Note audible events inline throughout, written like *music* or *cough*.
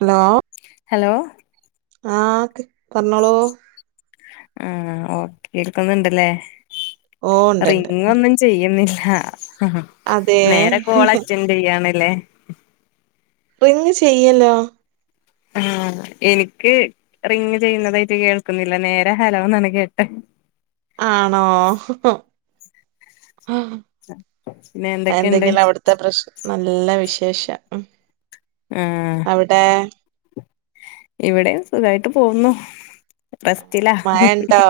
Hello hello ആഹ് പറ്ഞ്ഞോളൂ ഉം ഓക്കേ കേൾക്കുന്ന്ണ്ട്ല്ലെ ഓ ഉണ്ട്ണ്ട് റിങ്ങൊന്നും ചെയ്യുന്നില്ല അതെ നേരെ കോള് അറ്റന്റെയാണ്ലെ റിങ്ങ് ചെയ്യല്ലോ ഉം ഇന്ക് റിങ്ങ് ചെയ്യുന്നതായിട്ട് കേൾക്കുന്നില്ല നേരെ ഹലോ ന്നാണ് കേട്ടെ ആണോ പിന്നെ എന്തൊക്കെയുണ്ട് എന്തെങ്കിലും അവിടുത്തെ പ്രശ്ന നല്ല വിശേഷം ഉം അവിടെ ഇവിടേം സുഖായിട്ട് പോവുന്നു റെസ്റ്റിലാ മഴ ഉണ്ടോ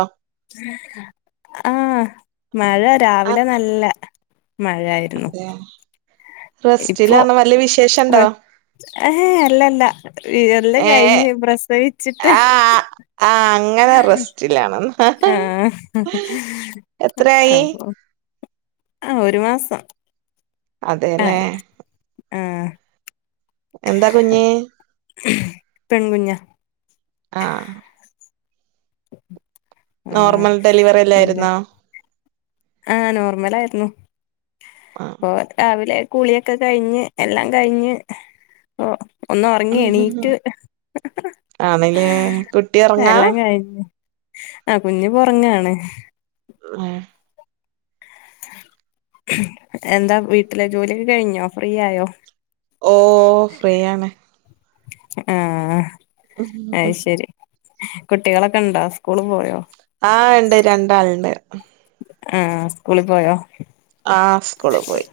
ആഹ് മഴ ആ രാവിലെ നല്ല മഴായിരുന്നു അതെ റെസ്റ്റില് ഇപ്പൊ പറഞ്ഞ വല്ല പ്ര വിശേഷണ്ടോ ഏഹ് അല്ലല്ല എല്ലം ഏ കഴിഞ്ഞ് പ്രസവിച്ചിട്ട് ആഹ് അങ്ങനെ റെസ്റ്റിലാണ് ആഹ് എത്രയായി അപ്പൊ ആഹ് ഒരു മാസം അതെല്ലേ ആയി ആഹ് എന്താ കുഞ്ഞ് പെൺകുഞ്ഞാ ആഹ് *inaudible* ആഹ് നോർമൽ ഡെലിവറി പിന്നെ അല്ലായിരുന്നോ ആഹ് നോർമലായിരുന്നു ആഹ് ഇപ്പൊ രാവിലെ കുളിയൊക്കെ കഴിഞ്ഞ് എല്ലാം കഴിഞ്ഞ് ഓ ഒന്ന് ഉറങ്ങി എണീറ്റ് ആണില്ലേകുട്ടി ഉറങ്ങാ കഴിഞ്ഞു ആഹ് കുഞ്ഞു ഇപ്പം ഉറങ്ങാണ് *inaudible* എന്താ വീട്ടിലെ ജോലിയൊക്കെ കഴിഞ്ഞോ ഫ്രീ ആയോ ഓ ഫ്രീയാണ് ആഹ് അത് ശരി കുട്ടികളൊക്കെ ഉണ്ടോ സ്കൂള് പോയോ ആഹ് ഉണ്ട് രണ്ടാളുണ്ട് ആഹ് സ്കൂളിൽ പോയോ ആഹ് സ്കൂള് പോയി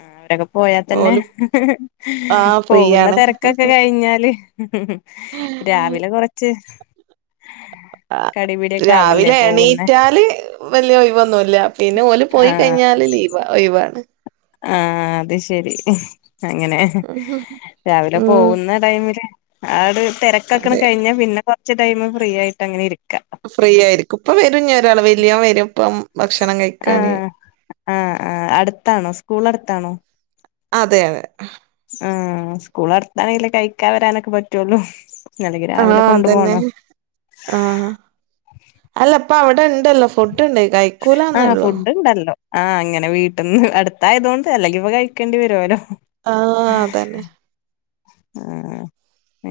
ആഹ് അവരൊക്കെ പോയാൽ തന്നെ ഓല് ഹ് ആ ഹ് പോകുന്ന ഫ്രീയാണ് തിരക്കൊക്കെ കഴിഞ്ഞാല് ഹു ഹു രാവിലെ കൊറച്ച് ആ കടിപിടിയൊക്കെ ആവൂലേ രാവിലെ പോകുന്നെ എണീറ്റാല് വല്ല്യ ഒഴിവൊന്നുല്ല്യ പിന്നെ ഓല് പോയി ആഹ് കഴിഞ്ഞാല് ലീവ് വാ ഒഴിവാണ് ആഹ് അത് ശരി അങ്ങനെ രാവിലെ ഉം പോവുന്ന ടൈമില് ആവിട് തിരക്കെക്കണ് അതെ കഴിഞ്ഞ പിന്നെ കൊറച്ച് ടൈം ഫ്രീ ആയിട്ട് അങ്ങനെ ഇരിക്കാം ഫ്രീ ആയിരിക്കും ഇപ്പൊ വരും ഒരാള് വലിയോൻ വരും ഇപ്പം ഭക്ഷണം കഴിക്കാന് ആഹ് ആഹ് ആഹ് അടുത്താണോ സ്കൂൾ അടുത്താണോ അതെയതെ ആഹ് സ്കൂളൾ അടുത്താണെങ്കിലേ കഴിക്കാൻ വരാനൊക്കെ പറ്റുള്ളൂ നിലക്ക് ആ രാവിലെ കൊണ്ടു അതന്നെ പോണോ ആ അല്ല ഇപ്പം അവിടെ ഇണ്ടല്ലോ ഫുഡുണ്ട് കൈക്കൂലാന്നേ ആഹ് ഉള്ളു ഫുഡ് ഉണ്ടല്ലോ ആഹ് അങ്ങനെ വീട്ടിന്ന് അടുത്തായതുകൊണ്ട് അല്ലെങ്കി ഇപ്പ കഴിക്കേണ്ടി വരുമല്ലോ ആ അതന്നെ ആഹ്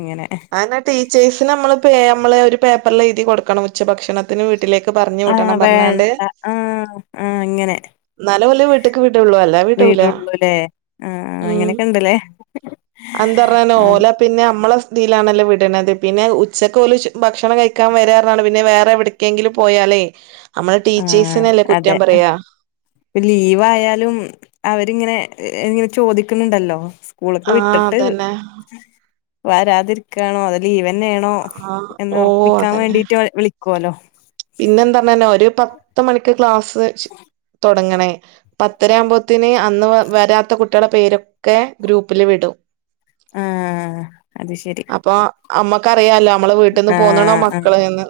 ഇങ്ങനെ അങ്ങനെ ടീച്ചേഴ്സിന് നമ്മള് പേ നമ്മള് ഒരു പേപ്പറിൽ എഴുതി കൊടുക്കണം ഉച്ചഭക്ഷണ ത്തിന് വീട്ടിലേക്ക് പറഞ്ഞു ആഹ് വിടണം പറഞ്ഞാണ്ട് വേണ്ട ആഹ് ആഹ് അങ്ങനെ ന്നാലെ ഓലേ വീട്ടിക്ക് വിടുള്ളൂ അല്ലാതെ വീട്ടൂല. വീടുള്ളൂല്ലേ ആഹ് അങ്ങനെയൊക്കെ ഉണ്ടല്ലേ അന്തറഞ്ഞാ അത് ഓല പിന്നെ നമ്മള് ഇതിയിലാണല്ലോ വിട്ണത്. പിന്നെ ഉച്ചക്ക് ഓല് ഷ് ഭക്ഷണം കഴിക്കാം വരാറ്ണാണ്ട് പിന്നെ വേറെ എവിട് കെങ്കിലും പോയാലേ നമ്മള് ടീച്ചേഴ്സിനേ അല്ലേ കുറ്റം പറയാ. പലീവായാലും അവരിങ്ങനെ ഇങ്ങനെ ചോദിക്കുന്നുണ്ടല്ലോ. ഓള്ക്ക് ആഹ് വിട്ടിട്ട് അതന്നെ വരാതിരിക്കാണോ? അതോ ലീവ്ന്നെയാണോ? ആഹ് എന്ന് ഓ ഉറപ്പിക്കാൻ വേണ്ടീട്ട് വിളികൊല്ലോ. പിന്നെ എന്താന്നറഞ്ഞല് ഒരു പത്ത് മണിക്ക് ക്ലാസ് സ് തൊടങ്ങണേ. പത്തരയാവുമ്പോത്തിന് അന്ന് വരാത്ത കുട്ടിളെ പേരൊക്കെ ഗ്രൂപ്പില് വിടും. ആഹ് അത് ശരി അപ്പൊ നമ്മക്കറിയാലോ നമ്മള് വീട്ടിൽ നിന്ന് പോന്നണോ ആഹ് ആഹ് മക്കള് എന്ന്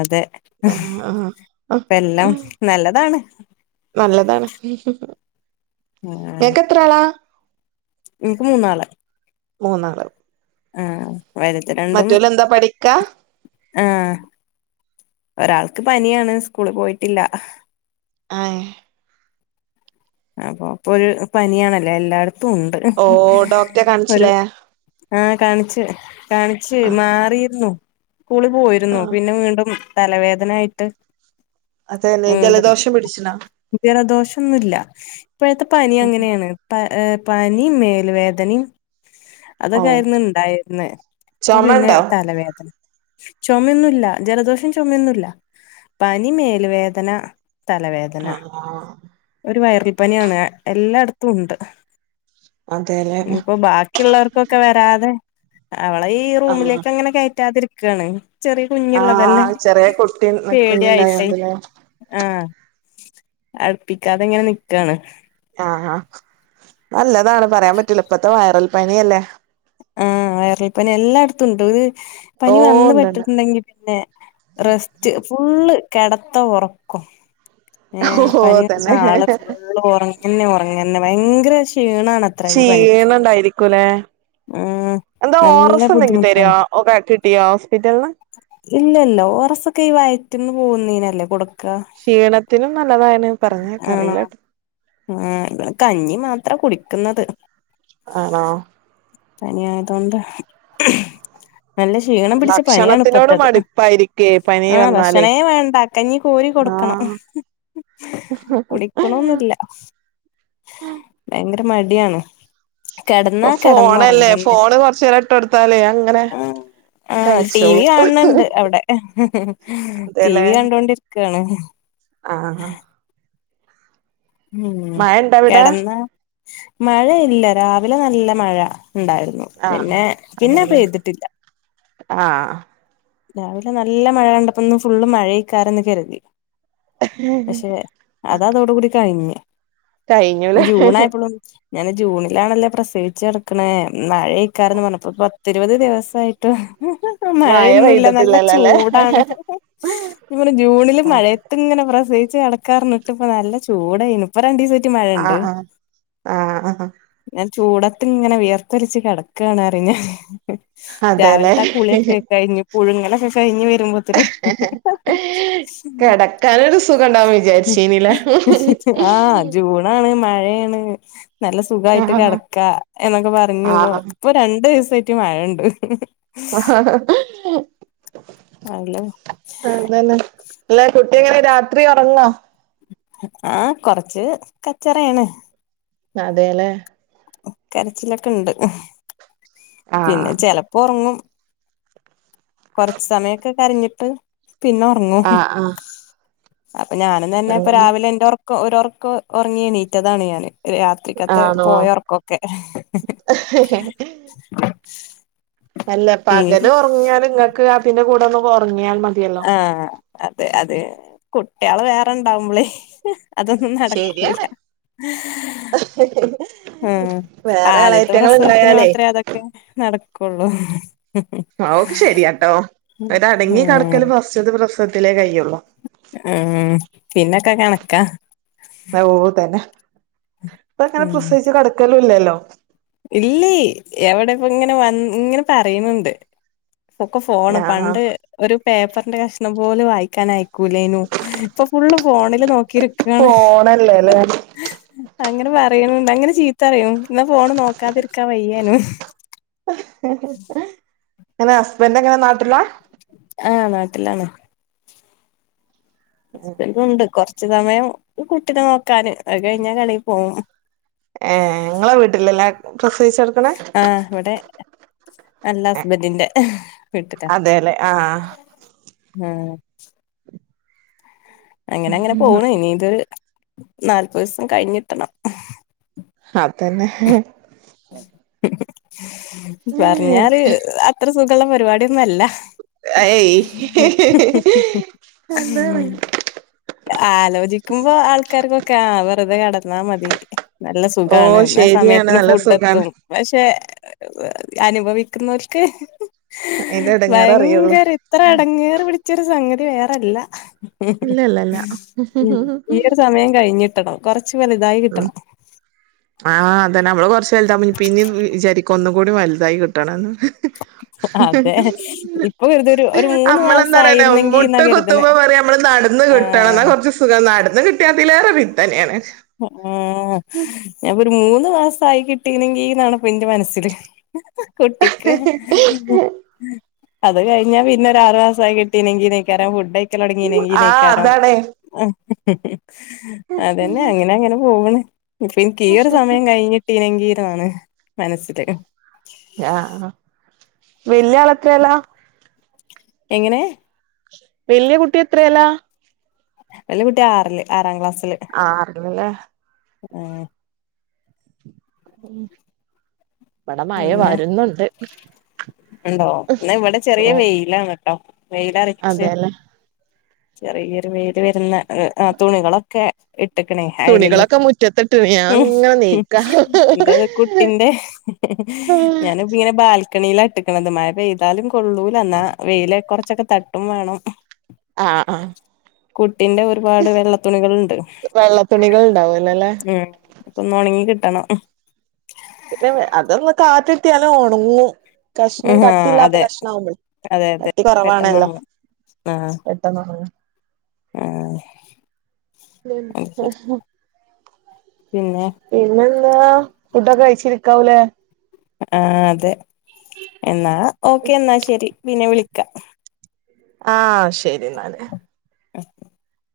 അതെ ഹും ആഹ് ആഹ് ഇപ്പല്ലാം നല്ലതാണ്. നല്ലതാണ്. ഹു ഹും അഹ ആഹാ ത്രആളാ? ഇനിക്ക് മൂന്നാള്. മൂന്നാള് ആഹാ വര മറ്റോല് എന്താ പഠിക്കാ ആഹ് ഒരാൾക്ക് പനിയാണ് സ്കൂള് പോയിട്ടില്ല. ആഹ് അപ്പൊ പ്പൊരു പനിയാണല്ലോ എല്ലായിടത്തും ഉണ്ട് ഓ ഡോക്ടറെ ഒരു കാണിച്ചില്ലേ ആഹ് ആഹ് കാണിച്ച് കാണിച്ച് മാറിയിരുന്നു സ്കൂളി പോയിരുന്നു ആഹ് പിന്നെ വീണ്ടും തലവേദന ആായിട്ട്. അതന്നെ വീണ്ടും ജലദോഷം പിടിച്ചിണോ ജലദോഷം ഒന്നുമല്ല ഇപ്പോഴത്തെ പനി അങ്ങനെയാണ് പ് പനി മേൽ വേദനിം ഓ അതൊക്കെ ആയിരുന്നുണ്ടായിരുന്നേ പ്പൊ പിന്നെ ചുമണ്ടോ തലവേദന ചുമയൊന്നില്ല ജലദോഷം ചുമന്നില്ല പനി മേല് വേദന തലവേദന ആഹആഹാ ഒരു വയറിൽപ്പനിയാണ്. എല്ലായിടത്തും ഉണ്ട് അതെല്ലേ ഇനിപ്പോ ബാക്കി ക്കിള്ളർക്കൊക്കെ വരാതെ അവളെ ഈ ആഹ് റൂമിലേക്ക് അങ്ങനെ കയറ്റാതിരിക്കയാണ്. ചെറിയ കുഞ്ഞുള്ളതല്ലേ ആഹ് ചെറിയ കുട്ടി പേടിയായിസേ കുഞ്ഞുണ്ടായോണ്ടല്ലേ ആഹ് അടുപ്പിക്കാതെങ്ങനെ നിക്കാണ് ആഹ് ആ നല്ലതാണ് പറയാൻ പറ്റൂല ഇപ്പത്തെ വൈറൽ പനിയല്ലേ ആഹ് വയറൽപ്പനി എല്ലായിടത്തും ഉണ്ട്. ഒരു ഓ പനി വന്ന് ഉണ്ട്ണ്ട് പെട്ടിട്ടുണ്ടെങ്കി പിന്നെ റെസ്റ്റ് ഫുള്ള് കിടത്തം ഉറക്കം ഏഹ ഓ പനി വന്ന ആള് തന്നെ ഫുളള് ഉറങ്ങനെ ഉറങ്ങന്നെ ഭയങ്കര ക്ഷീണാണ് ക്ഷീണം ഇണ്ടായിരിക്കുംല്ലെ ആഹ് എന്താ നല്ല ഓറസ് എന്തെങ്കി ബുദ്ധിമുട്ടാണ് തരുവോ ഓക്കെ കിട്ടിയോ ഹോസ്പിറ്റല്ന് ഇല്ലല്ല ഓറസൊക്കെ ഈ വയറ്റന്ന് പോകുന്നീനല്ലേ കൊട ക്ഷീണത്തിനും നല്ലതായന് പറഞ്ഞ അറിയില്ലട്ടോ ആ ഇപടെ കഞ്ഞി മാത്ര കുടിക്കുന്നത് ആണോ? പനിയാതുണ്ട് നല്ല ക്ഷീണം പിടിച്ച പനിയണ് ഭക്ഷണത്തിനോട് ഇപ്പത്തത് മടുപ്പായിരിക്കേ പനി ആ വന്നാലേ ഭക്ഷണേ വേണ്ട കഞ്ഞി കോരി കൊടുക്കണം ആഹ് കുടിക്കണൊന്നില്ല. ഭയങ്കര മടിയാണ്. കിടന്നാ ഇപ്പൊ ഫോണല്ലേ കിട്ന്നോറങ്ങന്നെ ഫോണ് കൊറച്ചേരം ഇട്ട് കൊടുത്താലേ അങ്ങനെ ആഹ ആഹ ടി വി കഴിച്ചോളും കാണ് ണ്ട് അവിടെ. ടി അതെല്ലേ വി കണ്ടൊണ്ടിരിക്കയാണ് ആഹ് ആഹ ഉം മഴ ഇണ്ട അവിടെ കെടന്നോ. മഴയില്ല. രാവിലെ നല്ല മഴ ഉണ്ടായിരുന്നു. ആഹ് പിന്നെ പിന്നെ അതെല്ലേ പെയ്തിട്ടില്ല. ആഹ്. രാവിലെ നല്ല മഴ കണ്ടപ്പോന്ന് ഫുള്ള് മഴേക്കാർന്ന് കരുതി. പക്ഷെ അത അതോട് കൂടി കഴിഞ്. കഴിഞ്ഞുലേ ജൂണായപ്പോളും, ഞാൻ ജൂണിലാണല്ലേ പ്രസവിച്ച കടക്കണെ. മഴേക്കാർന്ന് പറഞ്ഞപ്പ പത്തിരുപത് ദിവസമായി *inaudible* മയ പെയ്ത് നല്ല ചൂടാണ്. ഇങ്ങനെ ജൂണില് ആഹ് മഴയത്ത് ഇങ്ങനെ പ്രസയിച്ച് കെ കെടക്കാർന്ന്. ത് ഇപ്പ നല്ല ചൂടായുന്നു. ഇപ്പ രണ്ടു ദിവസ ആയിട്ട് മഴിണ്ട്. ആഹ് ആഹ് ആഹ് ഞാൻ ചൂടത്ത് ഇങ്ങനെ വിയർത്തരിച്ച് കിടക്കാണ് പറഞ്ഞെ. അതെല്ലേ രാവിലത്തെ ആ കുളിയൊക്കെ കഴിഞ്, പുഴുങ്ങലൊക്കെ കഴിഞ്ഞ് വരുമ്പോ, കിടക്കാനൊരു സുഖം ഉണ്ടാവും വിചാരിച്ചീനില്ല ആഹ് ജൂണാണ് മഴേണ് നല്ല സുഖായിട്ട് ആഹ് കിടക്ക എന്നൊക്കെ പറഞ്ഞപ്പോ, ആഹ് ഇപ്പൊ രണ്ടു ദിവസായിട്ട് മഴണ്ട്. അല്ല അതന്നെ. ല്ലെ കുട്ടികള് രാത്രി ഒറങ്ങോ? ഏ കൊറച്ച് കച്ചറേണ്. അതെല്ലേ. കരച്ചിലൊക്കെ ഇണ്ട്. പിന്നെ ആഹ് ചെലപ്പോ ഒറങ്ങും. കൊറച്ച് സമയൊക്കെ കരഞ്ഞിട്ട്, പിന്ന ഒറങ്ങും. ആഹ് ആഹ് ഞാനും തന്നെ ഇപ്പ അങ്ങനെ രാവിലെ എന്റോർക്ക ഒരോർക്ക ഒറങ്ങി എണീറ്റതാണ് ഞാന്. രാത്രിക്കത്തെ ആണോ പോയൊർക്കൊക്കെ. അല്ല പകല് ഉറങ്ങിയാല്, ങ്ങക്ക് അതിന്റെ കൂടെ ഒന്ന് ഉറങ്ങിയാൽ മതിയല്ലോ. ആഹ അതെ അത കുട്ടിയാള് വേറെണ്ടാവുംമ്പളെയ്. അതൊന്നും നടക്കൂല. ശരിയാണ് *unintelligible* ഏഹ് വേറെ ആദ്യത്തെ എളയറ്റങ്ങൾ പ്രസവത്തിന് ഉണ്ടായാലേ മാത്രെ അതൊക്കെ നടകൊള്ളു. അതൊക്കെ ശരിയാട്ടോ. ഒര് അടങ്ങി കടക്കല് ഉം ഫസ്റ്റ്ത്തെ പ്രസവത്തിലേ കയ്യുള്ളു. ഉം പിന്നൊക്കെ കണക്കാ. ഓ തന്നെ. ഇപ്പ അങ്ങനെ പ്രസവിച്ച് കടക്കലും ഇല്ലല്ലോ. ഇലെയ്. എവടെ ഇപ്പ ഇങ്ങനെ വന് ഇങ്ങനെ പറയ്ണ്ട്. ഒക്കെ ഫോണ്. ആഹ് പണ്ട് ഒരു പേപ്പറിന്റെ കഷ്ണം പോലും വായിക്കാനായി ഒക്കുലേനു. ഇപ്പൊ ഫുള്ള് ഫോണില് നോക്കിരിക്കാണ്. ഫോണല്ലേല്ലേ അങ്ങനെ പറയ്ണണ്ട്‌. അങ്ങനെ ചീത്തറയും. ഇന്ന ഫോണ് നോക്കാതിരിക്കാൻ വയ്യാനും. ഇങ്ങളെ ഹസ്ബൻറ് എങ്ങനെ നാട്ടിലാ? ആഹ് നാട്ടിലാണ്. ഹസ്ബൻഡുണ്ട് കൊറച്ച് സമയം കുട്ടീനെ നോക്കാന്. അത് കഴിഞ്ഞാ കടേ പോകും. ഏഹ് ഇങ്ങളെ വീട്ടിലല്ലേ പ്രസവിച്ചട ആഹ് ഇവിടെ അല്ല. ഹസ്ബൻറിന്റെ വീട്ടിക്കാ. അതേല്ലേ ആഹ്. ഉം അങ്ങനെ അങ്ങനെ പോണ്. ഇനി ഇത് നാല്പത് ദിവസം കഴിഞ്ഞിട്ടണം. അതന്നെ. പറഞ്ഞാല് അത്ര സുഖള്ള പരിപാടിയൊന്നുല്ല. ഏയ് അതാണ് *inaudible* ആലോചിക്കുമ്പോ ആൾക്കാർക്കൊക്കെ ആ വെറുതെ കടന്നാ മതി. നല്ല ഓ സുഖാണ് ന്നാ ശരിയാണ് സമയത്തിന് നല്ല ഫുഡ് സുഖാണ് എത്തും. പക്ഷെ അനുഭവിക്കുന്നോൽക്ക്. അയിന്റെ എടങ്ങേറ് അറിയുള്ളൂ ഭയങ്കര ഇത്ര എടങ്ങേറ് പിടിച്ചൊരു സംഗതി വേറെല്ല. ഇല്ല ഇല്ല ഇല്ല ഈ ഒരു സമയം കഴിഞ്ഞിട്ടണം കൊറച്ച് വലുതായി ഉം കിട്ടണം. ആഹ് അതന്നെ നമ്മള് കുറച്ച് വലുതായി പിന്നീ വിചാരിക്കും ഒന്നും കൂടി വലുതായി കിട്ടണംന്ന്. അതെ ഇപ്പൊ കരുതൊരു ഒരു മൂന്ന് നമ്മളെന്താ മാസം പറയാന്നറിയോ ആയിരുന്നെങ്കി എന്നാ മുട്ട് കു കരുതണേ ത്തുമ്പ പറിം നമ്മള് നടന്ന് കിട്ടണം എന്നാ ആഹ് കുറച്ച് സുഖം നടന്ന് കിട്ടിയ അതിലേറെ പിത്തന്നെയാണ്. ഉം ഞാൻ വിട്ട്. ഒരു മൂന്ന് മാസം ആയി കിട്ടീനെങ്കിന്നാണ്പ്പ ന്റെ മനസ്സില്. കുട്ടിക്ക്. അത് കഴിഞ്ഞാ പിന്നെ ഒരു ആറു മാസായി കിട്ടീനെങ്കി നേക്കാരം ഫുഡ് കഴി ക്കാൻ തൊടങ്ങീണെങ്കി ആഹ് നയിക്കാരോ. അതാണേ അതന്നെ അ ങ്ങനെ അങ്ങനെ പോക്ണ്. ഇനിക്കീയൊരു സമയം കഴിഞ്ഞിട്ടീനെങ്കി ന്നാണ് മനസ്സില്. ആഹ് വല്ല്യ ആളെത്രേല്ലാ? എങ്ങനെ? വല്ല്യ കുട്ടി എത്രേല്ലാ? വെല്ല്യ കുട്ടി ആറല് ആറാം ക്ലാസ്സില് ആഹ് അത് പിന്നെ ഏഹ് ഇവടെ മയ പിന്നെ വരുന്നുണ്ട് ഉണ്ടോ എന്ന ഇവിടെ ചെറിയ ഓ വെയിലാണ് ട്ടോ വെയിലരച്ച് അതെല്ലേ ചെറിയൊരു വെയില് വരുന്ന തുണികളൊക്കെ ഇട്ടക്കണേ അയ്യലിൽ തുണികളൊക്കെ മുറ്റത്തിട്ടിണ് ഞാൻ ഇങ്ങനെ നീക്കാ എറത് കുട്ടിന്റെ ഞാൻ പ്പങ്ങനെ ബാൽക്കണിൽട്ടക്കണത് മഴ പെയ് എന്താലും കൊള്ളൂല ന്നാ വെയിലെ കുറച്ചൊക്കെ തട്ടും വേണം ആഹ് ആഹ് കുട്ടിന്റെ ഒരുപാട് വെള്ളത്തണികൾണ്ട് വെള്ള തുണികൾ ഉണ്ടാവൂലല്ലേ ഉം അപ്പൊന്ന് ണങ്ങി കിട്ടണം പിന്നെ അതൊന്ന് കാറ്റിട്ടിയാല ഉണങ്ങും കഷ്ണം ആ കട്ടില്ലാത്ത അതെ കഷ്ണം ആവുമ്പോള അതെ അതെ കട്ടി പെട്ടെന്ന് കുറവാണല്ലോ ഒണങ്ങും പെട്ടെന്നൊണങ്ങ ആഹ് *inaudible* പിന്നെ പിന്നെന്താ ഫുഡൊക്കെ കഴിച്ചിരിക്കാവല്ലേ ആഹ് അതെ എന്നാ ഓക്കെ എന്നാ ശരി പിന്നെ വിളിക്കാം ആഹ് ശരി ന്നാല് *inaudible*